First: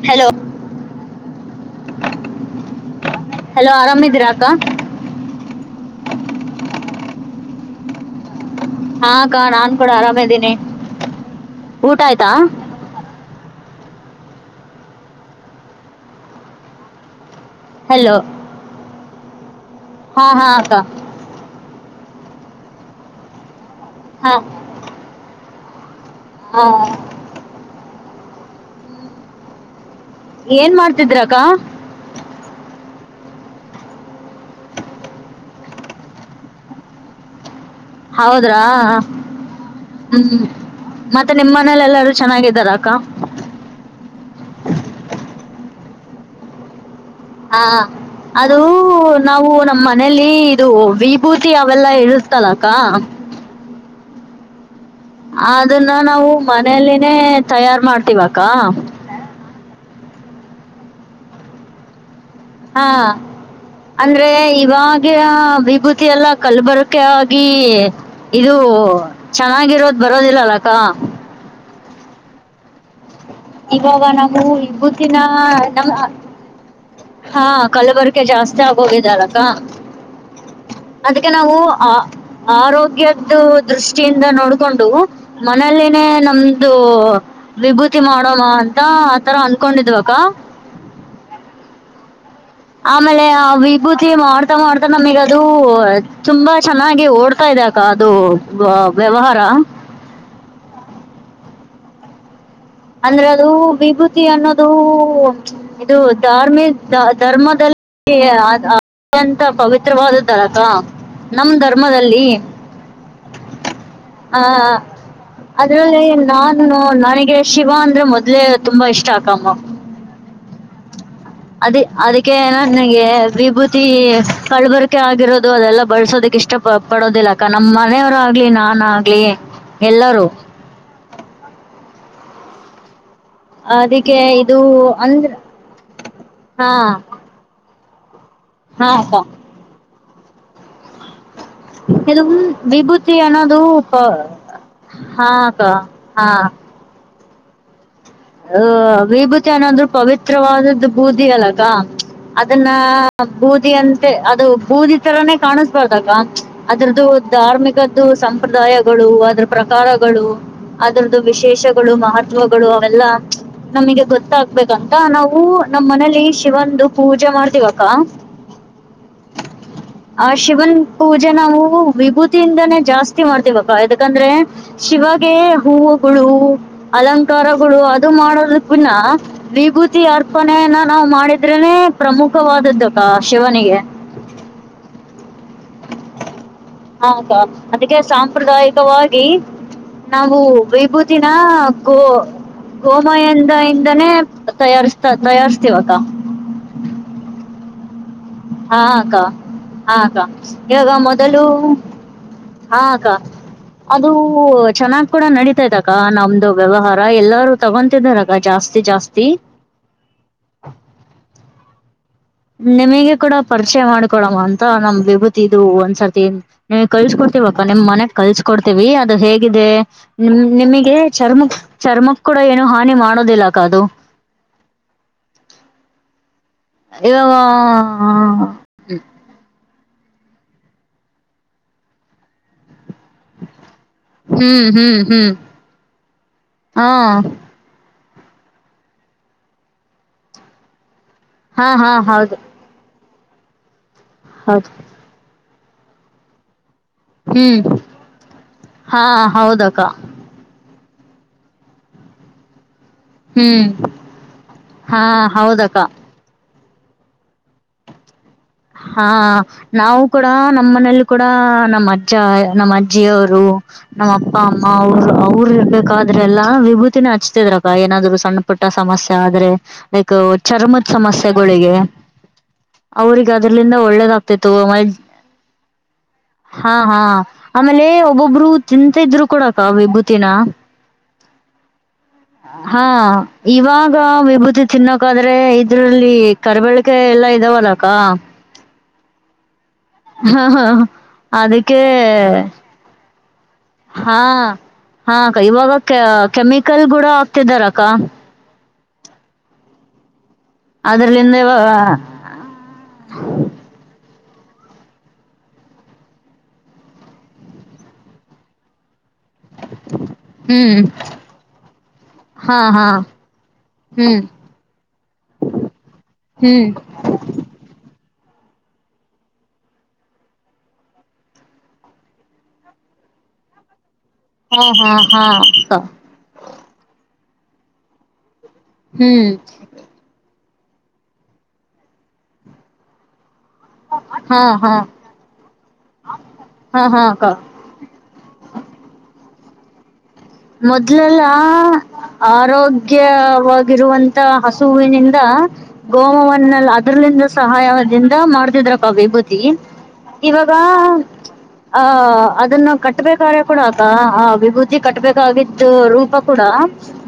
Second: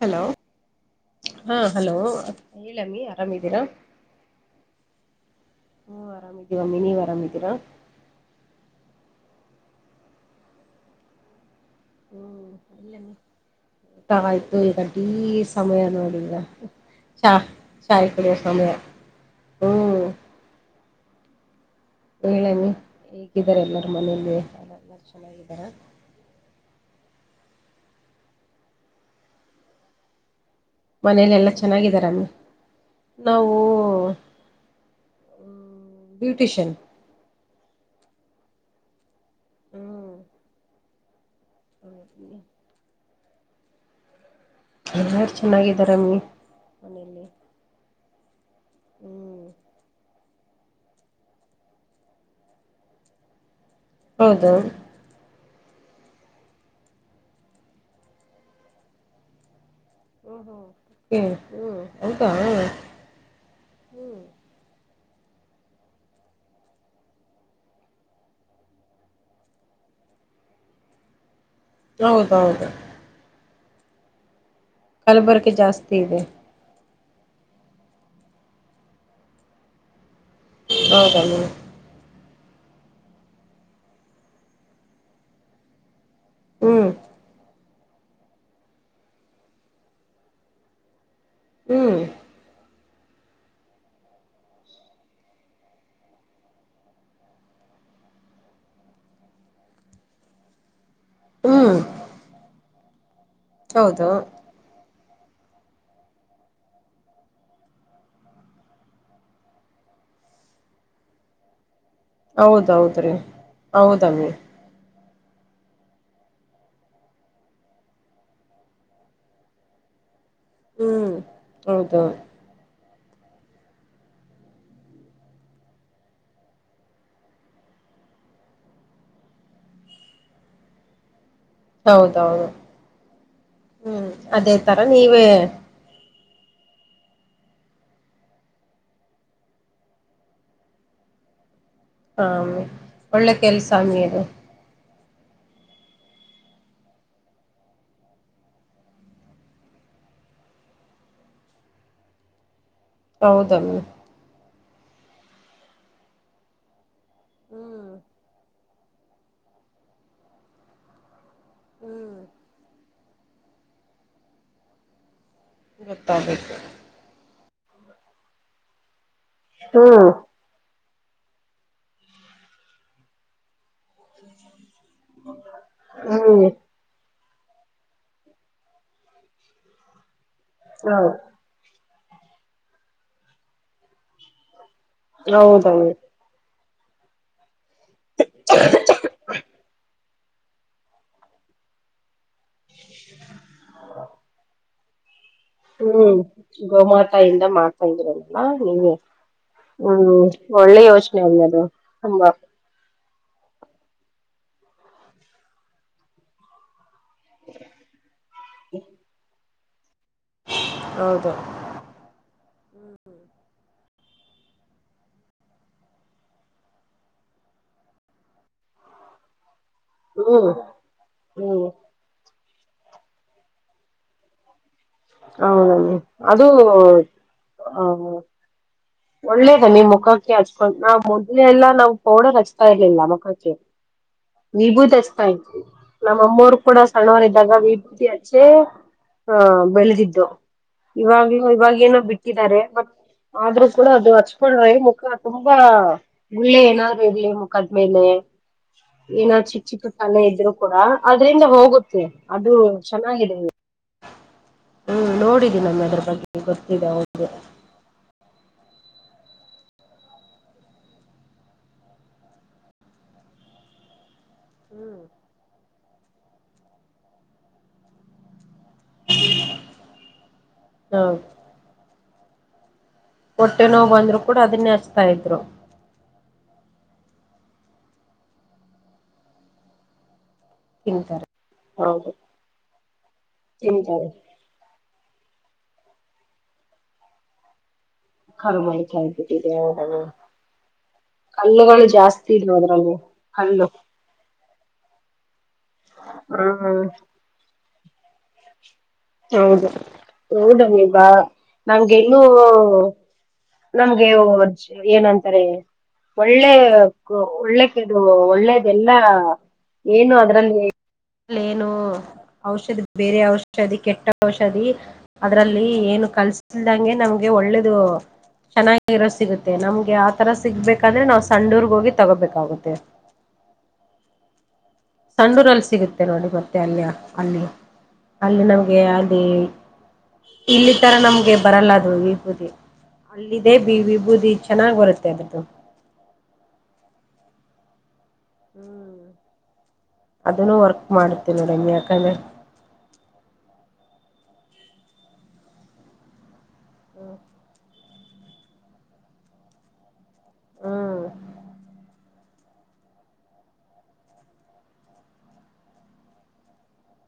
Hello ಹಾ hello. ಹೇಳಮ್ಮಿ ಆರಾಮಿದ್ದೀರಾ ಹಲೋ ಆರಾಮ್ ಇದೀರಾ ಅಕ್ಕ. ಹ್ಮ್ ಆರಾಮಿದಿವ ನೀವ್ ಆರಾಮ್ದೀರಾ. ಹಾ ಕಾ ನಾನ್ ಕೂಡ ಆರಾಮ್ದೀನಿ ಊಟ ಆಯ್ತಾ. ಹ್ಮ್ ಇಲ್ಲಮ್ಮಿ [unintelligible] ಊಟ ಆಯ್ತು ಈಗ ಟೀ ಸಮಯ ನೋಡಿ ಈಗ ಚಾ ಚಾಯಿ ಹಲೋ ಕುಡಿಯುವ ಸಮಯ ಹ್ಮ್. ಹಾ ಹಾ ಅಕ್ಕ. ಹೇಳಮ್ಮಿ ಹೇಗಿದ್ದಾರೆ ಎಲ್ಲಾರು ಹಾ ಮನೆಯಲ್ಲಿ ಎಲ್ಲ ಎಲ್ಲರು ಚೆನ್ನಾಗಿದಾರ. ಹಾ ಏನ್ ಮಾಡ್ ಮನೇಲೆಲ್ಲ ಚೆನ್ನಾಗಿದಾರಮ್ಮಿ ನಾವು ಬ್ಯೂಟಿಷನ್. ಹೌದ್ರಾ ಹ್ಮ್. ಮತ್ತೆ ನಿಮ್ಮ್ ಮನೇಲ ಎಲ್ಲಾರೂ ಚೆನ್ನಾಗಿದ್ದಾರ ಅಕ್ಕ. ಎಲ್ಲಾರ ಚೆನ್ನಾಗಿದರಮ್ಮಿ. ಮನೆಯಲ್ಲಿ. ಹಾ ಅದು ನಾವು ನಮ್ ಮನೆ ಯಲ್ಲಿ ಇದು ವಿಭೂತಿ ಅವೆಲ್ಲಾ ಇರುತಲಕ್ಕ. ಹೌದು. ಅದನ್ನ ನಾವು ಮನೆಲಿನೆ ತಯಾರ ಮಾಡತೀವಿ ಅಕ್ಕ. ಹ್ಮ್ ಹ್ಮ್ ಓಕೆ ಹ್ಮ್ ಹೌದ. ಹಾ. ಅಂದ್ರೆ ಇವಾಗಿನ ವಿಭೂತಿ ಎಲ್ಲ ಕಲ್ಬರಕೆ ಆಗಿ. ಇದು ಚೆನ್ನಾಗಿರೋದು ಬರೋದಿಲ್ಲಲ್ಲಕ್ಕ. ಹೌದೌದ. ಇವಾಗ ನಾವು ವಿಭೂತಿನಾ ಕಲಬೆರಕೆ ನಮ್ ಜಾಸ್ತಿ ಅ ಇದೆ ಹಾ ಕಲಬೆರಕೆ ಜಾಸ್ತಿ ಆಗೋಗಿದಲ್ಲಕ್ಕ ಹೌದ ಅದಿಕ್ಕೆ ನಾವು. ಆ ಆರೋಗ್ಯದು ದೃಷ್ಟಿಯಿಂದ ನೋಡ್ಕೊಂಡು. ಮನೆಯಲ್ಲಿನೆ ನಮ್ದು ಹ್ಮ್ ವಿಭೂತಿ ಮಾಡ್ ಮಾಡಮ ಅಂತಾ ಆತರ ಅನ್ನಕೊಂಡಿದವಕ್ಕ. ಹ್ಮ್. ಆಮೇಲೆ ಆ ವಿಭೂತಿ ಮಾಡ್ತ ಮಾಡ್ತ ನಮಿಗದು ತುಂಬಾ ಚೆನ್ನಾಗಿ ಓಡ್ತಾ ಕ ಅದು ವ ವ್ಯವಹಾರ ಹ್ಮ್. ಅಂದ್ರೆ ಅದು ಹೌದು ವಿಭೂತಿ ಅನ್ನೋದು ಇದು ಧಾರ್ಮಿ ಧರ್ಮದಲ್ಲಿ ತಿ ಅ ಅತ್ಯಂತ ಪವಿತ್ರವಾದ ತರಕ [unintelligible] ನಮ್ ಧರ್ಮದಲ್ಲಿ ಹೌದೌದ್ರೀ ಹೌದಮ್ಮಿ ಆ. ಅದ್ರಲ್ಲಿ ನಾನು ನನಗೆ ಶಿವ ಅಂದ್ರೆ ಮೊದ್ಲೆ ತುಂಬಾ ಇಷ್ಟ ಅಕಮ್ಮ ಅದಿ ಹ್ಮ್ ಅದಿ ಹೌದು ಅದಕ್ಕೆ ನನಗೆ ವಿಭೂತಿ ಕಲಬೆರಕೆ ಆಗಿರೋದು ಅದೆಲ್ಲ ಬಾಲ್ಸೋಕ ಇಷ್ಟ. ಪಡೋದಿಲ್ಲ ಅಕ್ಕ ನಮ್ಮ್ ಮನೆಯವರು ಆಗ್ಲಿ ನಾನ ಆಗ್ಲಿ ಎಲ್ಲರೂ. ಹೌದೌದು. ಹ್ಮ್ ಅದಕ್ಕೆ ಅದೇ ಇದು ತರ ನೀವೇ ಅಂದ್ರ ಹಾ. ಹಾ ಅಕ್ಕ. ಇ ಹ ವಿಭೂತಿ ಒಳ್ಳೆ ಅನ್ನೋದು ಕೆಲ್ಸ ಪ ಅಮ್ಮಿ ಅದು ಹಾ ಅಕ್ಕ ಹಾ. ಅ ವಿಭೂತಿ ಅನ್ನೋಂದ್ರು ಪವಿತ್ರವಾದದ್ದು ಬೂದಿ ಅಲಗ ಅದನ್ನ. ಬೂದಿ ಹೌದಮ್ಮಿ ಅಂತೆ ಅದು ಬೂದಿ ತರಾನೇ ಕಾಣಿಸ್ಬಾರ್ದಾಗ ಅದ್ರದ್ದು. ಹ್ಮ್ ಧಾರ್ಮಿಕದ್ದು ಸಂಪ್ರದಾಯಗಳು ಅದ್ರ ಪ್ರಕಾರಗಳು. ಅದ್ರದ್ದು ವಿಶೇಷಗಳು ಹ್ಮ್ ಮಹತ್ವಗಳು ಅವೆಲ್ಲ. ನಮಗೆ ಗೊತ್ತಾಗಬೇಕಂತ ನಾವು ನಮ್ಮ್ ಮನೇಲಿ ಗೊತ್ತಾಗುತ್ತೆ ಶಿವನ್. ಪೂಜೆ ಮಾಡ್ತೀವಕ್ಕ. ಹ್ಮ. ಆ ಶಿವನ್ ಪೂಜೆ ನಾವು ವಿಭೂತಿಯಿಂದಾನೇ ಜಾಸ್ತಿ ಮಾಡ್ತಿವ. ಯದಕಂದ್ರೆ ಶಿವಗೆ ಹೂವುಗಳು ಹ್ಮ್ ಅಲಂಕಾರಗಳು ಅ. ಮಾಡೋದಕ್ಕನ್ನ ವಿಭೂತಿ ಅರ್ಪಣೆಯನ್ನ ಹೌ ನಾವು ಮಾಡಿದ. ಇದ್ರನೆ ಪ್ರಮುಖವಾದದ್ದುಕ್ಕ ಶಿವನಿಗೆ. ಹೌದೌದು. ಹಾ ಅಕ್ಕಾ ಅದಕ್ಕೆ ಸಾಂಪ್ರದಾಯಿಕವಾಗಿ. ನಾವು ವಿಭೂತಿನ ಗೋ ಗೋಮಯಂದ ಇಂದನೇ ತಯಾರಾರ್ಸತವಿ. ತಯಾರ. ಹ್ಮ್ ಗೋಮಾತ ಇಂದ ಮಾಡ್ತಾ ಇದರಲ್ಲ. ಹಾ ನೀಗೆ ಹಾ ಹ್ಮ್ ಅಕ್ಕ ಒಳ್ಳೆ ಇವಾಗ ಯೋಚನೆ ಮೊದಲು ಅಲ್ಲದು ಹಂಬ. ಹಾ ಅಕ್ಕ ಅದು ಚೆನ್ನಾಗ್ ಕೂಡ ನಡೀತೈತ್ ಅ. ಅ ನಮ್ದು ವ್ಯವಹಾರ ಎಲ್ಲಾರೂ ತೊಗೊಂತಿದಾರಕ್ಕ ಜಾಸ್ತಿ ಜಾಸ್ತಿ. ಹೌದು. ನಿಮಗೆ ಕೂಡ ಪರಿಚಯ ಮಾಡ್ಕೊಳಮ್ಮ ಅಂತ ನಮ್ ವಿಭೂತ್ ಇದು ಒಂದ್ಸರ್ತಿ ಏನ್. ನೀ ಕಲ್ಸ್ಕೊಡ್ತಿವಕ್ಕ ನಿಮ್ ಮನೆಗ್ ಕಲ್ಸ್ಕೊಡ್ತೀವಿ ಅದು ಹೇಗಿದೆ. ನಿಮ ಹ್ಮ್ ನಿಮಗೆ ಚರ್ಮಕ್ ಹ್ಮ್ ಚರ್ಮಕ್ ಕೂಡ ಏನು ಹಾನಿ ಮಾಡೋದಿಲ್ಲ ಅದು. ಹೌದ ಅದು ಇವಾಗ ಹ. ಒಳ್ಳೇದ ನಿಮ್ ಮುಖಕ್ಕೆ ಹಚ್ಕೊಂಡು ನಾವ್ ಮೊದ್ಲೆಲ್ಲ ನಾವ್ ಪೌಡರ್ ಹಚ್ತಾ ಇರ್ಲಿಲ್ಲ. ಹ್ಮ್ ವಿಭೂತಿ ಹ್ಮ್ ಹ್ಮ್ ಹಚ್ತಾಇದ್ದಿವಿ ನಮ್ಮಮ್ಮರು ಕೂಡ ಹಾ ಸಣ್ಣವರ ಇದಾಗ ವಿಭೂತಿ. ಚೆ ಆ ಬೆಳೆದಿದ್ದು ಇವಾಗ. ಹಾ ಇವಾಗ ಹಾ ಏನೋ ಹೌದು ಬಿಟ್ಟಿದ್ದಾರೆ ಮ ಆದ್ರು ಕೂಡ ಅದು ಹೌದು ಹಚ್ಕೊಂಡ್ರೆ ಮುಖ. ತುಂಬ ಗುಳ್ಳೆನಾದ. ಇರ್ಲಿ ಹ್ಮ್ ಮುಕದ್ಮೇಲೆ ಹಾ ಏನ ಚಿಕ್ಕ ಹೌದಕ್ಕ ಚಿಕ್ಕ ಕಲೆ ಇದ್ರು. ಕೂಡ ಅದ್ರಿಂದ ಹೋಗುತ್ತೆ ಅದು. ಚೆನ್ನಾಗಿದೆ ಹ್ಮ್ ಹಾ ಹ್ಮ್ ನೋಡಿದ್ದಿನೀ ಹೌದಕ್ಕ ನಾನ್ ಅದ್ರ ಬಗ್ಗೆ ಗೊತ್ತಿದೆ ಹೌದು. ಹಾ. ನಾವು ಕೂಡ ನಮ್ಮ ಮನೇಲಿ ಕೂಡ ನಮ್ಮ ಅಜ್ಜ ನಮ್ಮ ಅಜ್ಜಿಯವರು ನಮ್ಮ. ಅ ಅಮ್ಮ ಹ್ಮ್ ಅವರು ಅವರು ಇರ್ ಬಬೇಕಾದ್ರೆಲ್ಲ ವಿಭೂತಿನ ಹಚ್ತಿದ್ರಕ್ಕ ಏನಾದ್ರು ಸಣ್ಣ. ಪುಟ್ಟ ಸಮಸ್ಯೆ ಆದ್ರೆ ಲೈಕ್ ಚರ್ಮದ ಹ ಸಮಸ್ಯೆಗಳಿಗೆ ಅವ್ರಿಗ. ಈಗ ಹೊಟ್ಟೆ ಅದ್ರಲಿಂದ ನೋವು ಒಳ್ಳೇದ ಬಂದ್ರು ಕೂಡ ಆಗ್ತಿತ್ತು. ಅದನ್ನೇ ಹಚ್ತಾ ಇದ್ರು ಹಾ ಹಾ ಆಮೇಲೆ ಒಬ್ಬೊಬ್ರು ತಿಂತ ಇದ್ರು ಕೂಡಕ್ಕ ವಿಭೂತಿನ. ತಿಂತಾರೆ ಹೌದು. ಹಾ ಇವಾಗ ತಿಂತಾರೆ ವಿಭೂತಿ. ತಿನ್ನಕಾದ್ರೆ ಇದ್ರಲ್ಲಿ ಕರಿಬಳ್ಕೆ ಎಲ್ಲಾ ಇದಾವ ಅಲಕ್ಕ. ಕರಿಬೋಯಿ ಕಾಯಿ ಬಿಟ್ಟಿದೀಯಾ [unintelligible] ಹಾ ಹಾ ಅದಕ್ಕೆ. ಜಾಸ್ತಿ ಇದ್ವು ಅದ್ರಲ್ಲಿ ಕಲ್ಲು ಹಾ ಹಾ ಅಕ್ಕ ಇವಾಗ ಕ ಹ್ಮ್ ಕೆಮಿಕಲ್ ಗೂಡ ಆಗ್ತಿದಾರಕ್ಕ. ಹೌದ ಹೌದ ಬಾ ಅದ್ರಲಿಂದ ಇವಾಗ ನನ್ನಗೂ ಇನ್ನು. ನಮ್ಗೆ ವರ್ಜ ಏನಂತಾರೆ. ಒಳ್ಳೆಕು ಒಳ್ಳೆಕದು ಒಳ್ಳೇದೆಲ್ಲ. ಏನು ಅದ್ರಲ್ಲಿ ಹ್ಮ್ ಏನು ಹಾ ಔಷಧಿ ಹಾ ಬೇರೆ ಔಷಧಿ. ಕೆಟ್ಟ ಹ್ಮ್ ಔಷಧಿ ಅದ್ರಲ್ಲಿ ಏನು ಹ್ಮ್ ಕಲ್ಸಲ್ದಂಗೆ ನಮ್ಗೆ ಒಳ್ಳೇದು. ಚೆನ್ನಾಗಿರೋ ಸಿಗುತ್ತೆ ನಮ್ಗೆ ಆಥರ ಸಿಗ್ಬೇಕಾದ್ರೆ ನಾವು ಸಂಡೂರ್ಗ ಹೋಗಿ ತೊಗೋಬೇಕಾಗುತ್ತೆ. ಹಾ ಹಾ. ಹಾ ಸಂಡೂರಲ್ಲಿ ಅಕ್ಕ ಸಿಗುತ್ತೆ ನೋಡಿ ಮತ್ತೆ ಅಲ್ಲಿಯ ಅಲ್ಲಿ ಅಲ್ಲಿ ಎ ಅಲ್ಲಿ ಹ್ಮ್ ಇಲ್ಲಿ ತರ ನಮ್ಗೆ ಬರಲ್ಲ ಅದು ವಿಭೂತಿ. ಅಲ್ಲಿದೆೇ ಬಿ ವಿ ಬೂದಿ ಹಾ ಹಾ ಚೆನ್ನಾಗ್ ಬರುತ್ತೆ ಅದು. ಹಾ ಹಾ ಅಕ್ಕ. ಹ್ಮ್ ಅದನ್ನು ವರ್ಕ್ ಮೊದ್ಲೆಲ್ಲ ಮಾಡುತ್ತೆ ನೋಡಿ ಎಮ್ಮಿ ಯಾಕಂದ್ರೆ. ಆರೋಗ್ಯವಾಗಿರುವಂತ ಹಸುವಿನಿಂದ. ಗೋಮವನ್ನೆಲ್ಲ ಅದ್ರಲಿಂದ ಸಹಾಯದಿಂದ ಮಾಡ್ತಿದ್ರಕ್ಕ ವಿಭೂತಿ. ಇವಾಗ ಹ್ಮ್ ಅ ಅದನ್ನು ಕಟ್ಟ. ಕಟ್ಬೇಕಾದ್ರೆ ಕೂಡ ಅಕ್ಕಾ ಆ ವಿಭೂತಿ ಕಟ್ಬೇಕಾಗಿದ್ದು ರೂಪ ಕೂಡ.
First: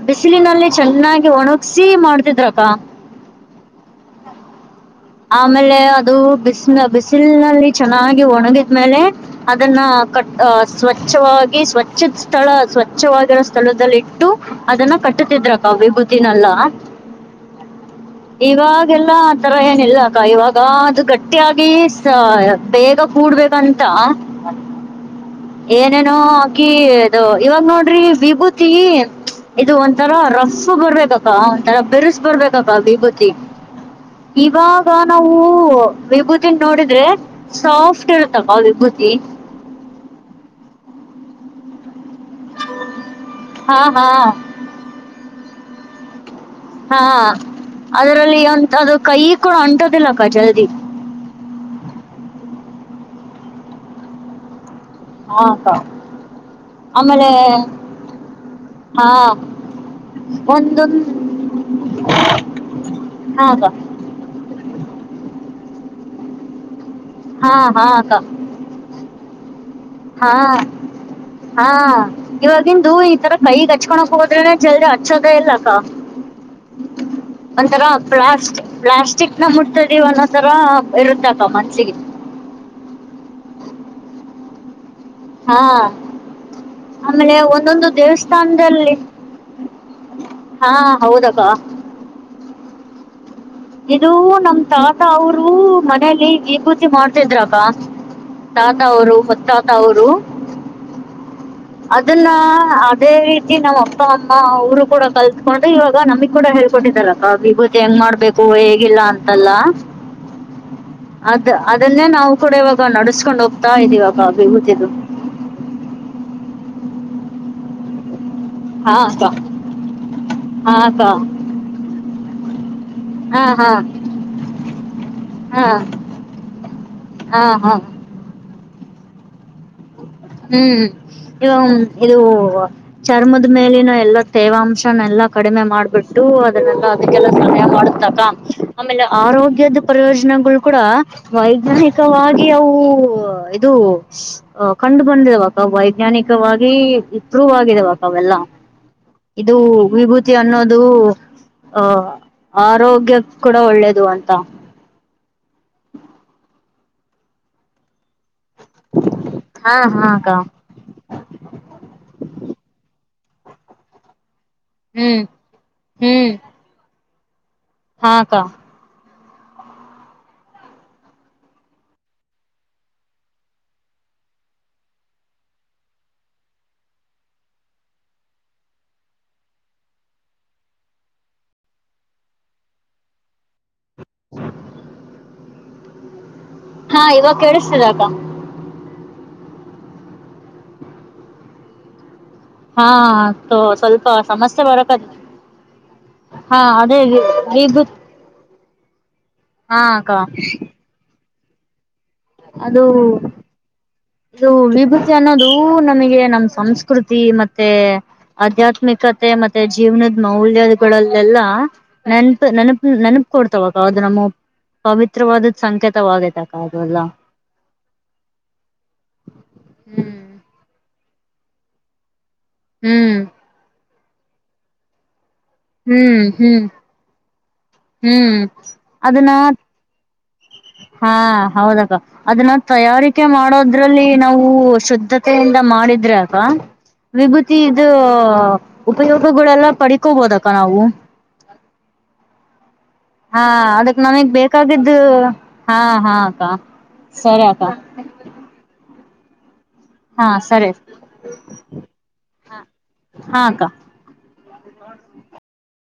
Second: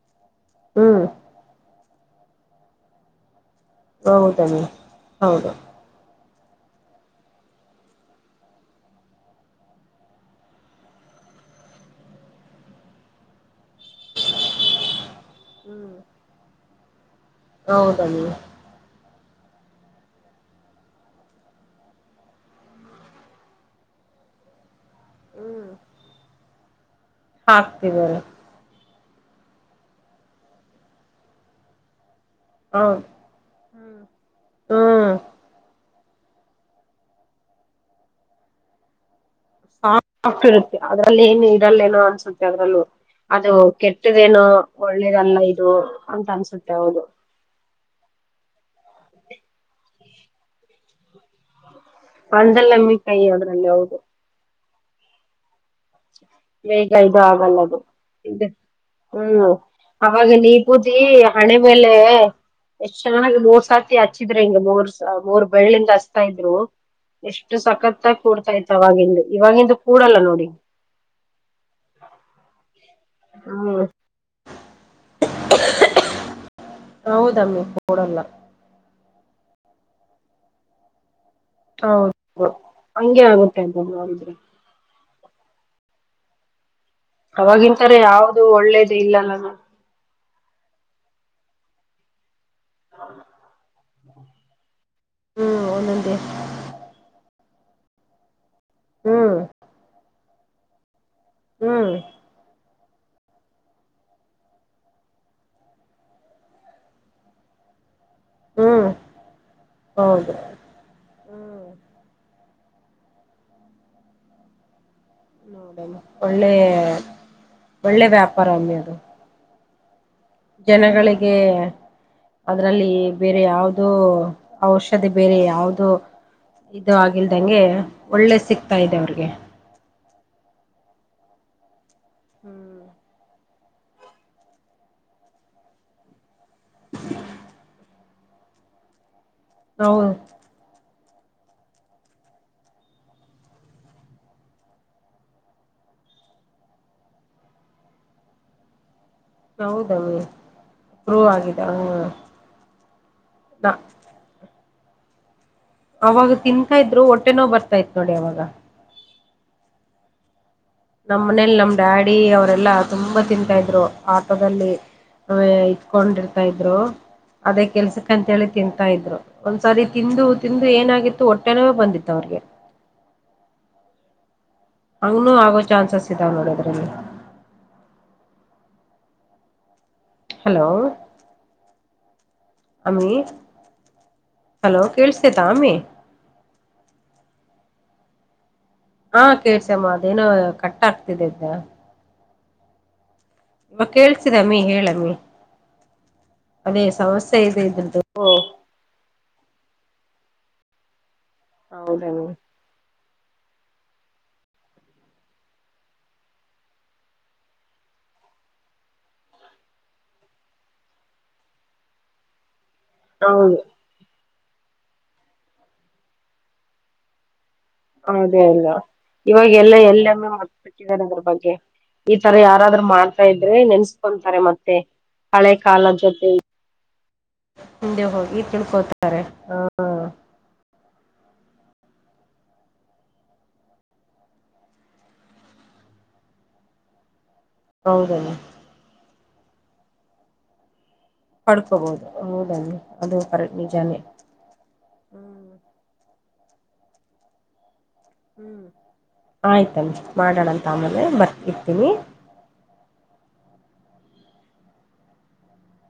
ಬಿಸಿಲಿನಲ್ಲಿ ಹ್ಮ್ ಚೆನ್ನಾಗಿ ಒಣಗ್ಸಿ ಮಾಡ್ತಿದ್ರಕ್ಕ. ಹೌದನ್ನ. ಆಮೇಲೆ ಅದು ಬಿಸಿಲ ಬಿಸಿಲಲ್ಲಿ ಚೆನ್ನಾಗಿ ಒಣಗಿದ್ಮೇಲೆ. ಅದನ್ನ ಕಟ್ ಸ್ವಚ್ಛವಾಗಿ ಸ್ವಚ್ಛ ಸ್ಥಳ ಸ್ವಚ್ಛವಾದ. ಸ್ಥಳದಲ್ಲಿ ಇಟ್ಟು ಅದನ್ನ ಕಟ್ಟತಿದ್ರಕ್ಕ ವಿಭೂತಿನಲ್ಲವ. ಹೌದಂದೆ. ಇವಾಗೆಲ್ಲಾ ಆ ತರ ಇಲ್ಲಾಕ್ಕ ಇವಾಗ ಅದು ಗಟ್ಟಿಯಾಗಿ ಬೇಗ ಕೂಡ್ಬೇಕಂತ. ಹ್ಮ್ ಏನೇನೋ ಆಕಿ ಅದು ಇವಾಗ ನೋಡ್ರಿ ಹಾಕ್ತಿದ್ದಾರೆ ವಿಭೂತಿ. ತಿ ಇದು ಒಂತರ ರುಫ್ ಬರ್ಬೇಕಕ್ಕ ಒಂತರ ಬಿರ್ಸ ಬರ್ಬೇಕಕ್ಕ ಹೌದು ವಿಭೂತಿ. ಇವಾಗ ಹ್ಮ್ ನಾವು ವಿಭೂತಿನ ನೋಡಿದ್ರೆ ಸಾಫ್ಟ್ ಇರುತ್ತಕ್ಕ ವಿಭೂತಿ. [unintelligible] ಅದ್ರಲ್ಲಿ ಏನು ಇರಲ್ಲೇನೋ ಅನ್ಸೆ ಅದ್ರಲ್ಲೂ ಅದು ಹಾ ಹಾ ಕೆಟ್ಟದೇನು ಒಳ್ಳೇದಲ್ಲ ಇದು ಅಂತ ಅನ್ಸುತ್ತೆ. ಹಾ ಹೌದು ಅದರಲ್ಲಿ ಅಂತದು ಅದು ಕೈ ಕೂಡ ಅಂಟೋದಿಲ್ಲಕ್ಕ ಜಲ್ದಿ. ಅಂದಲ್ಲಮೀ ಕೈ ಅದ್ರಲ್ಲಿ ಹೌದು. ಹಾ ಅಕ್ಕಾ. ಬೇಗ ಇದು ಆಗಲ್ಲದು ಇದ. ಹಾ ಹ್ಮ್ ಅವಾಗಲಿ ವಿಭೂತಿ ಒಂದೊಂದ್ ಹಣೆ ಮೇಲೆೆ. ಎಷ್ಟು ಚೆನ್ನಾಗಿ ಹಾ ಅಕ್ಕ [unintelligible] ಹಚ್ಚಿದ್ರೆ ಹಿಂಗೆ ಮೂರ್ ಮೂರ್ ಬೆಳ್ಳಿಂದ ಹಚ್ತಾ ಇದ್ರು ಹಾ ಎಷ್ಟು ಹಾ ಅಕ್ಕ ಸಖತಗಿ ಕೂಡ್ತಾ ಇದ ಅವಾಗಿಂದು ಇವಾಗಿಂದು. ಕೂಡಲ್ಲ ಹಾ ನೋಡಿ ಹಾ ಇವಾಗಿಂದು ಇ ಈಥರ ಕೈಗೆ ಹ್ಮ್ ಅಚ್ಕೋನೇಕ ಹೋದ್ರನೆ ಜಲ್ದಿ ಹಚ್ಚೋದನೆ ಇಲ್ಲಕ್ಕ. ಹೌದಮ್ಮಿ ಒಂಥರ ಕೂಡಲ್ಲ ಪ್ಲಾಸ್ಟ ಪ್ಲಾಸ್ಟಿಕನ ಮುಟದೀ ಒಂದಂದ ತರ ಇರುತ್ತಕ್ಕ ಮ ಹಾ ಹಂಗೆ ಆಗುತ್ತೆ ಅಂತ ನೋಡಿದ್ರೆ. ಹಾ ಆಮೇಲೆ ಅವಾಗಿನ್ ಒಂದೊಂದು ತರ ಯಾವ್ದು ಒಳ್ಳೇದು ದೇವಸ್ಥಾನದಲ್ಲಿ. ಇಲ್ಲಲ್ಲ ಮ್ಯಾಮ್. ಹಾ ಹೌದಕ್ಕ. ಹಾ [inaudible] ಇದು ನಮ ತಾತ ಅವರು ಒಂದೊಂದೇ ಮನೇಲಿ ವಿಭೂತಿ ಮಾಡ್ತಿದ್ರಾಗ. ತಾತ ಅವರು ಹ್ಮ್ ಹೊತ್ತಾತ ಅವರು ಹ್ಮ್ ಅದನ್ನ ಅದೇ ರೀತಿ. ನಮ್ಮ ಅಪ್ಪ ಅಮ್ಮ ಅವರು ಕೂಡ ಕಲ್ತ್ಕೊಂಡ್ರೆ ಇವಾಗ ನಮಗ್ ಕೂಡ ಹೇಳ್ಕೊಂಡಟ್ಟಿದ್ದಲ್ಲ ಕ ವಿಭೂತಿ ಹೆಂಗ್ ಮಾಡ್ಬೇಕು. ಹೂ ಹ್ಮ್ ಹೇಗಿಲ್ಲ ಅಂತಲ್ಲ. ಹೌದು. ಅದ ಹ್ಮ್ ಅದನ್ನೇ ನಾವು ಕೂಡ ಇವಾಗ ನಡ್ಸ್ಕೊಂಡ್ ಹೋಗ್ತಾ ಇದೀವಾಗ ವಿಭೂತಿದ. ಒಳ್ಳೆ ಒಳ್ಳೆ ವ್ಯಾಪಾರ ಅದು. ಹಾ ಅಕ್ಕ ಹಾ ಅಕ್ಕ ಜನಗಳಿಗೆ. ಅದ್ರಲ್ಲಿ ಬೇರೆ ಹಾ ಹಾ ಯಾವ್ದೋ ಔಷಧಿ ಬೇರೆ ಹಾ ಯಾವ್ದೋ. ಇದು ಹಾ ಆಗಿಲ್ದಂಗೆ ಹಾ ಒಳ್ಳೆ ಸಿಗ್ತಾ ಇದೆ ಅವ್ರಿಗೆ. ಹ್ಮ್ ಇವ ಇದು. ಹ್ಮ್ ಚರ್ಮದ ಮೇಲಿನ ಎಲ್ಲಾ ತೇವಾಂಶನೆ ಎಲ್ಲಾ ಕಡಿಮೆ ಮಾಡ್ಬಿಟ್ಟು. ಅದನ್ನೆ ಅದಕ್ಕೆಲ್ಲ ಸಹಾಯ ಮಾಡತಕ ಆಮೇಲೆ ಆರೋಗ್ಯದ ಹೌದು ಪ್ರಯೋಜನಗಳು ಕೂಡ. ವೈಜ್ಞಾನಿಕವಾಗಿ ಅವು ಇದು. ಕಂಡು ಬಂದಿದಾವಕ್ಕ ವೈಜ್ಞಾನಿಕವಾಗಿ ಇಪ್ರೂವ್ ಆಗಿದಾವಕ್ಕ ಅವೆಲ್ಲ. ಇದು ಹೌದಮ್ಮಿ ವಿಭೂತಿ ಅನ್ನೋದು ಪ್ರೂವ್ ಆಗಿದೆ ಅಹ. ಹ. ಆರೋಗ್ಯ ಕೂಡ ಒಳ್ಳೇದು ಅಂತ. ಅವಾಗ ತಿನ್ಂತಾ ಇದ್ರು ಒಟ್ಟೆನೋ ಬರ್ತಾ ಇತ್ ನೋಡಿ ಅವಾಗ. ಹಾ ಹಾ ಅಕ್ಕಾ. ನಮ್ಮ್ ಮನೇಲಿ ನಮ್ ಡ್ಯಾಡಿ ಅವರೆಲ್ಲಾ ತುಂಬಾ ತಿಂತಾ ಇದ್ರು ಆಟೋದಲ್ಲಿ. ಹ್ಮ್. ಹ್ಮ್ ಇಕೊಂಡಿರ್ತಾ ಇದ್ರು ಅದೇ ಕೆಲ್ಸಕ್ ಹಾ ಅಕ್ಕ ಅಂತೇಳಿ ತಿ. ತಾ ಇದ್ರು ಒಂದ್ಸಾರಿ ತಿಂದು ತಿಂದು ಏನಾಗಿತ್ತು ಒಟ್ಟೆನೇ ಬಂದಿತ್ತು ಅವ್ರಿಗೆ. ಹಂಗನುೂ ಆಗೋ ಚಾನ್ಸಸ್ ಇದಾವ ನೋಡೋದ್ರಲ್ಲಿ. ಹಲೋ. ಅಮ್ಮಿ ಹಲೋ ಕೇಳಿಸುತೈತಾ ಅಮ್ಮಿ. ಹಾ ಇವಾಗ ಕಳಿಸ್ತಾ ಇಲ್ಲ ಅಕ್ಕ. ಹಾ ಕೇಳಿಸ್ತಾ ಇದೆ ಅಮ್ಮ ಅದೇನೋ ಕಟ್ಟ ಆಗ್ತಿದೆ್ದ. ಹಾ ಇವಾಗ ಸ್ವಲ್ಪ ಕೇಳ್ಸಿದಮ್ಮಿ ಸಮಸ್ಯೆ ಬರಕಾದ. ಹೇಳಮ್ಮಿ ಹಾ ಅದೇ ಸಮಸ್ಯೆ ಇದೆ ಇದ್ರದ್ದು ಓ ಹಾ ಅಕ್ಕಾ. ಹೌದೌ. ಅದು. ಇದು ವಿಭೂತಿ ಅನ್ನೋದು ನಮಗೆ ನಮ ಸಂಸ್ಕೃತಿ ಮತ್ತೆ. ಆಧ್ಯಾತ್ಮಿಕತೆ ಮತ್ತೆ ಜೀವನದ ಮೌಲ್ಯಗಳಲ್ಲೆಲ್ಲಾ ನೆನ್ಪ ನನಪ. ನೆನಪ ಹೌದು ಕೊಡ್ತಾವವಕ್ಕ ಅ್ರ ನಮ್ಮ ಪವಿತ್ರವಾದದ್ ಸಂಕೇತವಾಗತೆಕ್ಕ ಅ್ರಲ್ಲ. ಅದೇ ಅಲ್ಲ ಇವಾಗ ಎಲ್ಲ ಹ್ಮ್ ಎಲ್ಲೊಮ್ಮೆ ಮತ್ತ ಬಿಟ್ಟಿದ್ದಾರೆ ಅದ್ರ ಬಗ್ಗೆ. ಈ ತರ ಯಾರಾದ್ರರು ಮಾಡ್ತಾ ಹ್ಮ್ ಇದ್ರೆ ನೆನ್ಸ್ಕೊಂತಾರೆ ಮತ್ತೆ. ಹಳೆ ಕಾಲದ ಹ್ಮ್ ಜೊತೆ ಹ್ಮ್ ಹಿಂದೆ ಹೋಗಿ ಹ್ಮ್ ಈ ತಿಳ್ಕೋತಾರೆ ಅದನ್ನ ಹ. ಹಾ ಹೌದ ಅಕ್ಕಾ. ಅದನ್ನ ತಯಾರಿಕೆ ಮಾಡೋದ್ರಲ್ಲಿ ನಾವು ಶುದ್ಧತೆಯಿಂದ ಮಾಡಿದ್ರೆ ಅಕ್ಕಾ. ವಿಭೂತಿ ಇದು ಹೌದನ್ನಿ ಉಪಯೋಗಗಳೆಲ್ಲ ಪಡ್ಕೋಬೋದಕ್ಕ ನಾವು. ಪಡ್ಕೋಬಹುದು ಹೌದ ಅದು ಕರೆಕ್ ನಿಜಾನೇ. ಕಕ್ಕಾಗಿದ್ದು ಹ್ಮ್ ಹಾ ಹಾ ಅಕ್ಕ ಸರಿ ಅಕ್ಕ ಹ್ಮ್ ಆಯ್ತನ್ ಹಾ ಮಾಡೋಣಂತ ಆಮೇಲೆ ಬರ್ ಇರ್ತೀನಿ ಹಾ ಹಾ ಅಕ್ಕ